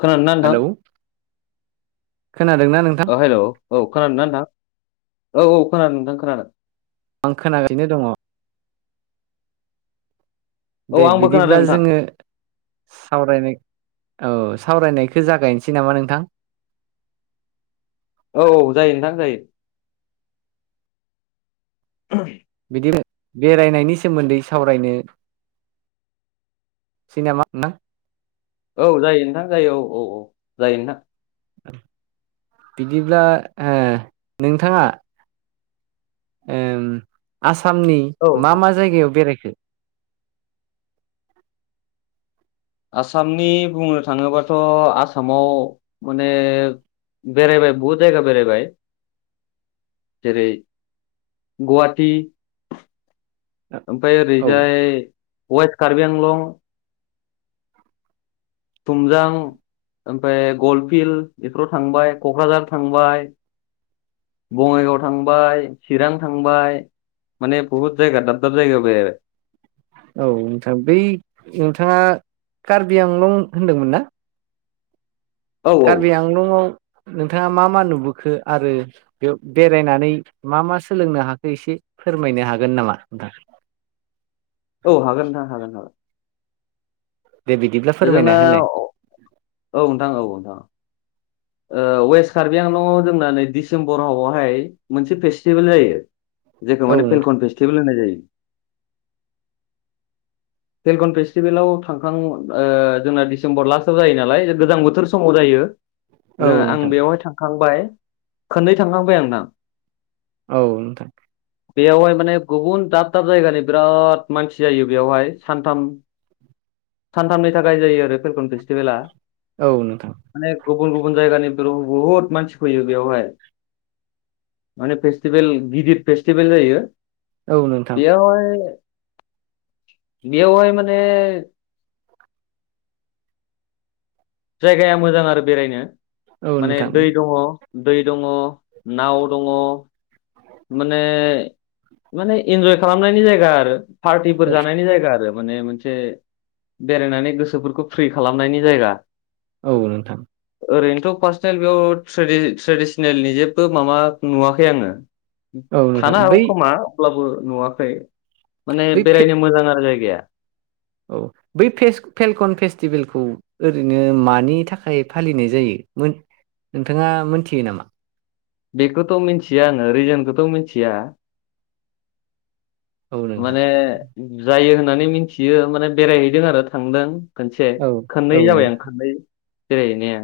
खोनादोंना नोंथां हेलौ खोनादोंना नों हेलौ औ खोनादोंना नोंथां औ औ खोनादों नोंथां खोनादों। आं खोनागासिनो दङ। औ दे आंबो खोनादों बिदिब्ला नोंथां जोङो सावरायनाय औ सावरायनायखौ जागायनोसै नामा नोंथां? औ औ जायो नोंथां जायो। [unintelligible] बिदि [unintelligible] बेरायनायनि सोमोन्दै सावरायनो सै नामा नोंथां? औ जायो नोंथां जायो औ औ औ जायो नोंथां। बिदिब्ला ओ नोंथाङा उम आसामनि औ मा नोंथां मा जायगायाव बेरायखो? आसामनि बुंनो थाङोबाथ' आसामाव माने बेरायबाय बहुद जायगा बेरायबाय। जेरै गुहाटि ओमफाय औ ओरैजाय वेस्ट कार्बिआंलं थुमजां ओमफाय गल फिल्ड बेफोराव थांबाय क'क्राझार थांबाय बङाइगाव थांबाय चिरां थांबाय माने बुहुद जायगा दाब दाब जायगाआव बेरायबाय। औ नोंथां बै नोंथाङा कार्बि आंलं होनदोंमोनना? औ कार्बि आंलंआव नोंथाङा मा मा नुबोखो आरो बेयाव बेरायनानै मा मा सोलोंनो हाखो एसे फोरमायनो हागोन नामा नोंथां? औ हागोन नोंथां हागोन हागोन। दे बिदिब्ला। फोरमायना होनाय जोंनाव औ नोंथां औ नोंथां। ओ वेस्ट कार्बि आंलंआव जोंना नै डिसेम्बरावहाय मोनसे फेस्टिभेल जायो। जेखौ औ माने फेलकन फेस्टिबेल होननाय जायो। फेलगन फेस्टिभेलाव थांखां ओ जोंना दिसेम्बर लास्टआव जायो नालाय गोजां बोथोर समाव जायो। जों आं नोंथां बेयावहाय थांखांबाय खोननै थांखांबाय आं नोंथां। औ नोंथां। बेयावहाय माने गुबुन दाब दाब जायगानि बिराद मानसि जायो बेयावहाय सानथाम सानथामनि थाखाय जायो आरो फेलखन फेस्टिभेला। औ नोंथां। माने गुबुन गुबुन जायगानि ब्रि बुहुद मानसि फैयो बेयावहाय। माने फेस्टिभेल गिदिर फेस्टिभेल जायो। औ नोंथां बेयावहाय बेयावहाय माने जायगाया मोजां आरो बेरायनो औ माने नोंथां दै दङ दै दङ नाव दङ माने माने इन्जय खालामनायनि जायगा आरो औ पार्टिफोर नोंथां जानायनि जायगा आरो माने मोनसे बेरायनानै गोसोफोरखौ फ्रि खालामनायनि जायगा। औ नोंथां ओरैनोथ' पार्सनेल बेयाव ट्रेडि-ट्रेडिसनेलनि जेबो माबा नुवाखै आङो औ नोंथां थानो हागौ बै खोमा अब्लाबो नुवाखै माने बै फे बेरायनो मोजां आरो जायगाया औ बै फेस-फेलकन फेस्टिभेलखौ ओरैनो मानि थाखाय फालिनाय जायो मोन‌ नोंथाङा मोनथियो नामा? बेखौथ' मोनथिया आङो रिजोनखौथ' मोनथिया। औ नोंथां माने जायो होननानै मिनथियो माने बेरायहैदों आरो थांदों। खोनसे औ खोननै औ जाबाय आं नोंथां खोननै बेरायहैनाया।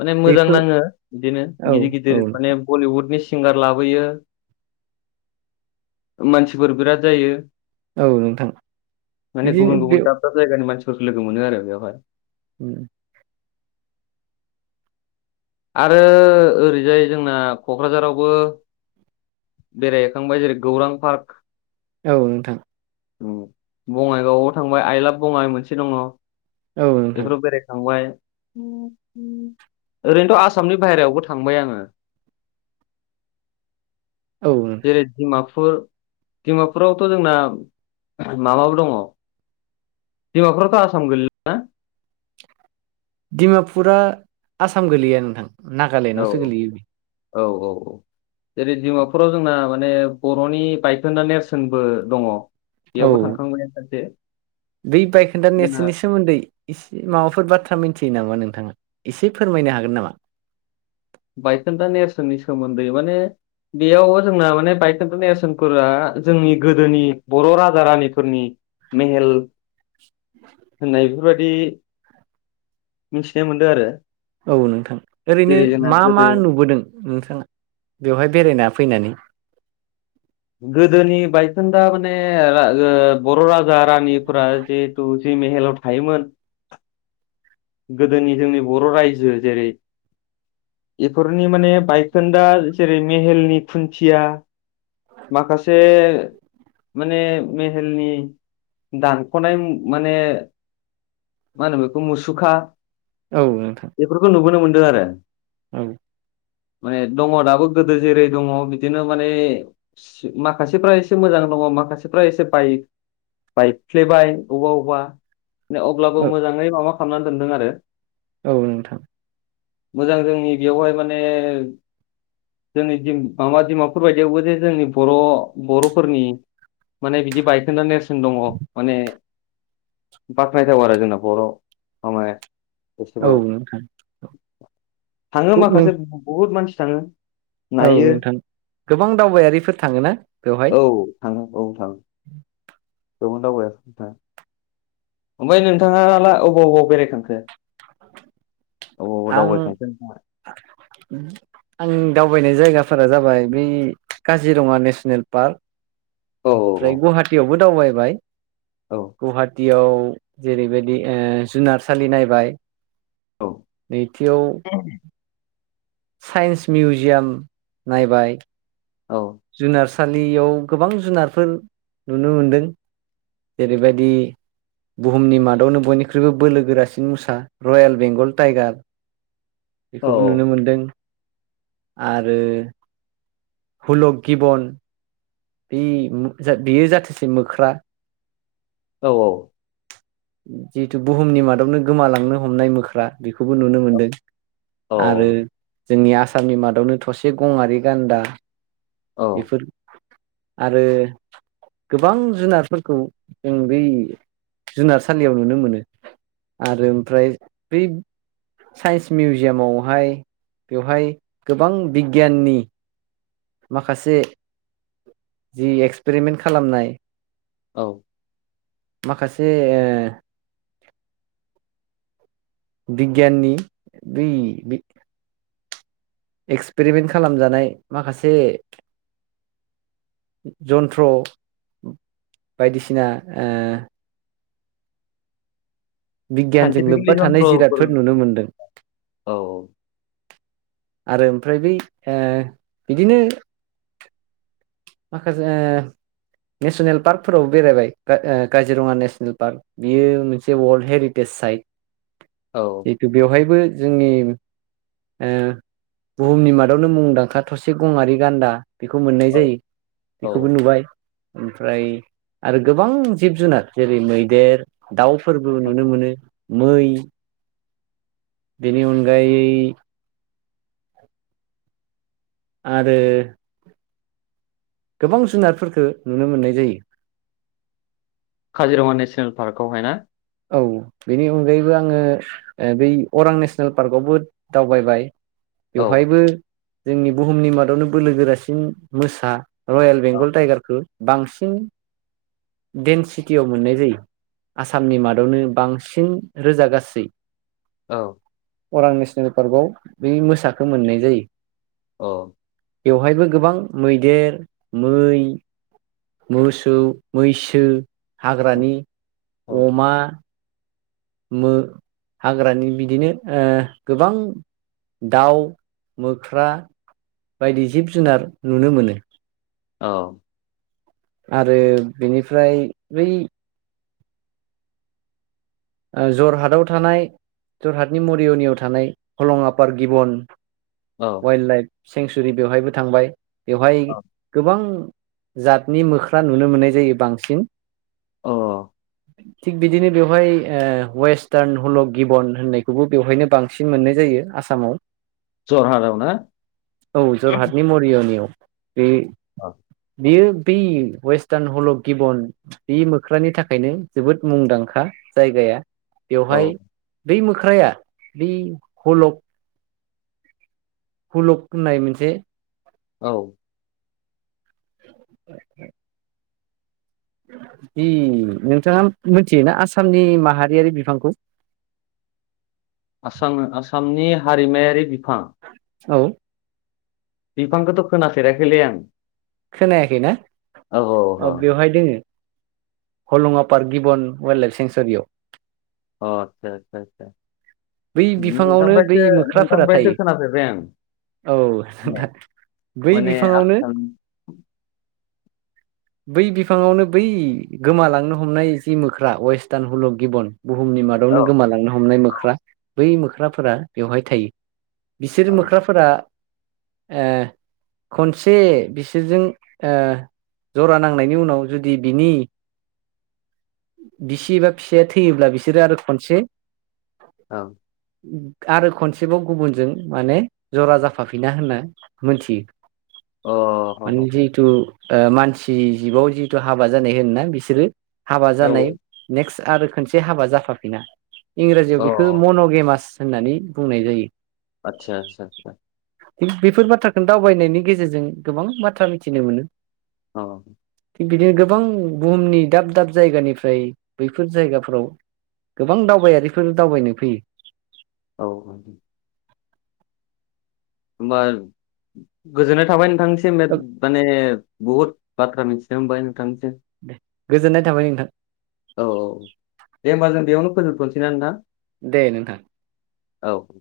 माने मोजां बेफोर नाङो बिदिनो औ गिदिर औ गिदिर माने बलिउडनि सिंगार लाबोयो मानसिफोर बिराद जायो। औ नोंथां माने बिदिनो गुबुन बे गुबुन दाब दाब जायगानि मानसिफोरखौ लोगो मोनो आरो बेयावहाय। उम। आरो ओरैजाय जोंना क'क्राझारावबो बेरायहैखांबाय जेरै गौरां पार्क औ नोंथां। उ बङाइगावआव थांबाय आइलाब बङाइ मोनसे दङ। औ नोंथां बेफोराव बेरायखांबाय ओरैनोथ' आसामनि बाहेरायावबो थांबाय आङो। औ। जै दिमापुर डिमापुरावथ' जोंना माबाबो दङ बिमाफ्रोरथ' आसाम गोलोल दिडिमापुरा आसाम गोलैया नोंथां औ नागालेण्डआवसो गोलैयो औ औ औ। एरै धिमापुराव जोंना माने बर'नि बायखोन्दा नेरसोनबो दङ। औ बेयावबो थांखांबाय सानसे बै बायखोन्दा जोंहा नेरसोननि सोमोन्दै इसि माबाफोर बाथ्रा मिथियो नामा नोंथाङा एसे फोरमायनो हागोन नामा? बायखोन्दा नेरसोननि सोमोन्दै माने बेयाव जोंना माने बाइटन्ट' नेरसोनफोरा जोंनि गोदोनि बर' राजा रानिफोरनि मेहेल होननायफोरबायदि मिथिनो मोन्दो आरो। औ नोंथां ओरैनो जेरै जोंना मा मा गोदो नुबोदों नोंथाङा बेवहाय बेरायना फैनानै? गोदोनि बायखोनदा माने रागो बर' राजा रानिफ जेहेथु जै मेहेलाव थायोमोन गोदोनि जोंनि बर' रायजो जेरै एफोरनि माने बायखोन्दा जेरै मेहेलनि खुन्थिया माखासे माने मेहेलनि दानख'नाय मु माने मा होनो बेखौ मुसुखा औ नोंथां। बेफोरखौ नुबोनो मोन्दों आरो। औ। माने दङ दाबो गोदो जेरै दङ बिदिनो माने सियो माखासेफ्रा एसे मोजां दङ माखासेफ्रा एसे बाइ बायफ्लेबाय औबा औबा अब्लाबो मोजाङै माबा खालामनानै दोनदों आरो। औ नोंथां। मोजां जोंनि बेयावहाय माने जोंनि दिम माबा धिमापुर बायदियावबो जे जोंनि बर' बर'फोरनि माने बिदि बायखोन्दा नेरसोन दङ माने बाख्नायथाव आरो जोंना बर' मामाय औ एसेबाव नोंथां थाङो गु नों माखासे बहुद मानसि थाङो। औ नायो नोंथां गोबां दावबायारिफोर थाङो ना बेवहाय? औ थांयो औ थां था। गोबां दावबायर थां ओमफाय नोंथाङा ला अबाव अबाव बेरायखांखो? अबाव अबाव आं दावबायखांखो नोंथाङा आं दावबायनाय जायगाफोरा जाबाय बै काजिरङा नेसनेल पार्क औ फ्रै गुवाहाटियावबो दावबायबाय। औ गुवाहाटियाव जेरैबायदि ओ जुनारसालि नायबाय। औ। नैथियाव [unintelligible] साइन्स मिउजियाम नायबाय। औ जुनारसालियाव गोबां जुनारफोर नुनो मोनदों। जेरैबायदि बुहुमनि मादावनो बयनिख्रुइबो बोलो गोरासिन मुसा रयेल बेंगल टाइगार। [inaudible] बेखौबो नुनो मोनदों आरो हलख गिबन बेयो जाथोसे मोख्रा। औ औ जिहेतु बुहुमनि मादावनो गोमालांनो हमनाय मोख्रा बेखौबो नुनो मोनदों। औ आरो जोंनि आसामनि मादावनो थसे गङारि गान्दा। औ फोर आरो गोबां जुनारफोरखौ जों बै जुनारसालियाव नुनो मोनो। आरो ओमफ्राय बै साइन्स मिउजियामावहाय बेवहाय गोबां बिगियाननि माखासे जि एक्सपेरिमेन्ट खालामनाय औ माखासे ओ बिगियाननि बै बे एक्सपेरिमेन्ट खालामजानाय माखासे जन्थ्र बायदिसिना ओ बिगियानजों साइन्टिफिकेलि लोब्बा थानाय जन्थ्रफोर जिरादफोर नुनो मोन्दों। औ आरो ओमफ्राय बै बिदिनो माखासे नेसनेल पार्कफोरावबो बेरायबाय काजिरङा नेसनेल पार्क। बियो मोनसे वल्ड हेरिटेज साइट औ जितु बेवहायबो जोंनि बुहुमनि मादावनो मुंदांखा थसे गङारि गान्दा बेखौ मोननाय जायो। औ बेखौबो नुबाय ओमफ्राय आरो गोबां जिब जुनार जेरै मैदेर दाउ फोरबो नुनो मोनो मै बेनि अनगायै आरो गोबां जुनारफोरफोरखो नुनो मोननाय जायो। काजिरङा नेसनेल पार्कआवहाय ना? औ बेनि अनगायैबो आङो ओ बै अरां नेसनेल पार्कआवबो दावबाय औ बेवहायबो जोंनि बुहुमनि मादावनो बोलो गोरासिन मोसा रयेल औ बेंगल टाइगारखौ बांसिन डेनसिटियाव मोननाय जायो आसामनि मादाव आवनो बांसिन रोजा गासै औ अरां नेसनेल पार्कआव बे मोसाखो मोननाय जायो। अ बेवहायबो गोबां मैदेर मै मोसौ मैसो हाग्रानि औ अमा मो हाग्रानि बिदिनो ओ गोबां दाउ मोख्रा बायदि जिब जुनार नुनो मोनो। औ आरो बेनिफ्राय बै ओ जरहाटआव थानाय जरहाटनि मरिय'नियाव थानाय हलंआपार गिबन औ वेल लाइफ सेंसुरि बेवहायबो थांबाय बेवहाय गोबां जातनि मोख्रा नुनो मोननाय जायो बांसिन अ थिग बिदिनो बेवहाय ओ वेस्टार्न हल' गिबन होननायखौबो बेवहायनो बांसिन मोननाय जायो आसामाव जरहाटाव ना औ जरहाटनि मरिय'नियाव बे अ बियो बै वेस्टार्न हलक गिबन बे मोख्रानि थाखायनो जोबोद मुंदांखा जायगाया औ बेवहाय बै मोख्राया बै हलक हलग होननाय मोनसे औ जि नोंथाङा मोनथियोना आसामनि माहारियारि बिफांखौ? आसाम आसामनि हारिमायारि बिफां औ बिफांखोथ' खोनाफेराखैलै आं खोनायाखैना? औ औ अ औ बेवहाय दोङो हलङा पार्क गिबन वाइल्ड लाइफ सेेंसुरियाव अ आदसा आदसा आदसा बै उम बिफाङावनो बै नोंथांफ्रायसो मोख्राफोरा नोंथांफ्रायसो थायो खोनफेरबाय आं औ नोंथां बै माने बिफाङावनो आसाम बै बिफाङावनो बै गोमालांनो हमनाय जि मोख्रा वेस्टार्न हुलुक गिबन बुहुमनि माद बेयावनो औ गोमालांनो हमनाय मोख्रा बै मोख्राफोरा बेवहाय थायो बिसोर औ मोख्राफोरा ओ खनसे बिसोरजों ओ जरा नांनायनि उनाव जुदि बिनि बिसि एबा फिसाया थैयोब्ला बिसोरो आरो खनसे औ आरो खनसेबाव गुबुनजों माने जरा जाफाफिना होनना अ मोनथियो। ह माने ह जिहथु ओ मानसि जिबआव जिहेतु हाबा जानाय होनोना बिसोरो हाबा ह औ जानाय नेक्स्ट आरो खनसे हाबा जाफाफिना औ इंराजियाव बेखौ मन'गेमास होननानै बुंनाय जायो। आदसा-आदसा बेफोर बाथ्राखौनो दावबायनायनि गेजेरजों गोबां बाथ्रा मिथिनो मोनो। औ थिग बिदिनो गोबां बुहुमनि दाब दाब जायगानिफ्राय बैफोर जायगाफोराव गोबां दावबायारिफोर दावबायनो फैयो औे होमबा गोजोननाय थाबाय नोंथांनिसिम माने बहुद बाथ्रा मिथिनो मोनबाय नोंथांनिसिम दे गोजोननाय थाबाय नोंथां औ औ दे होमबा जों बेयावनो फोजोबथ'नोसै ना नोंथां दे नोंथां औ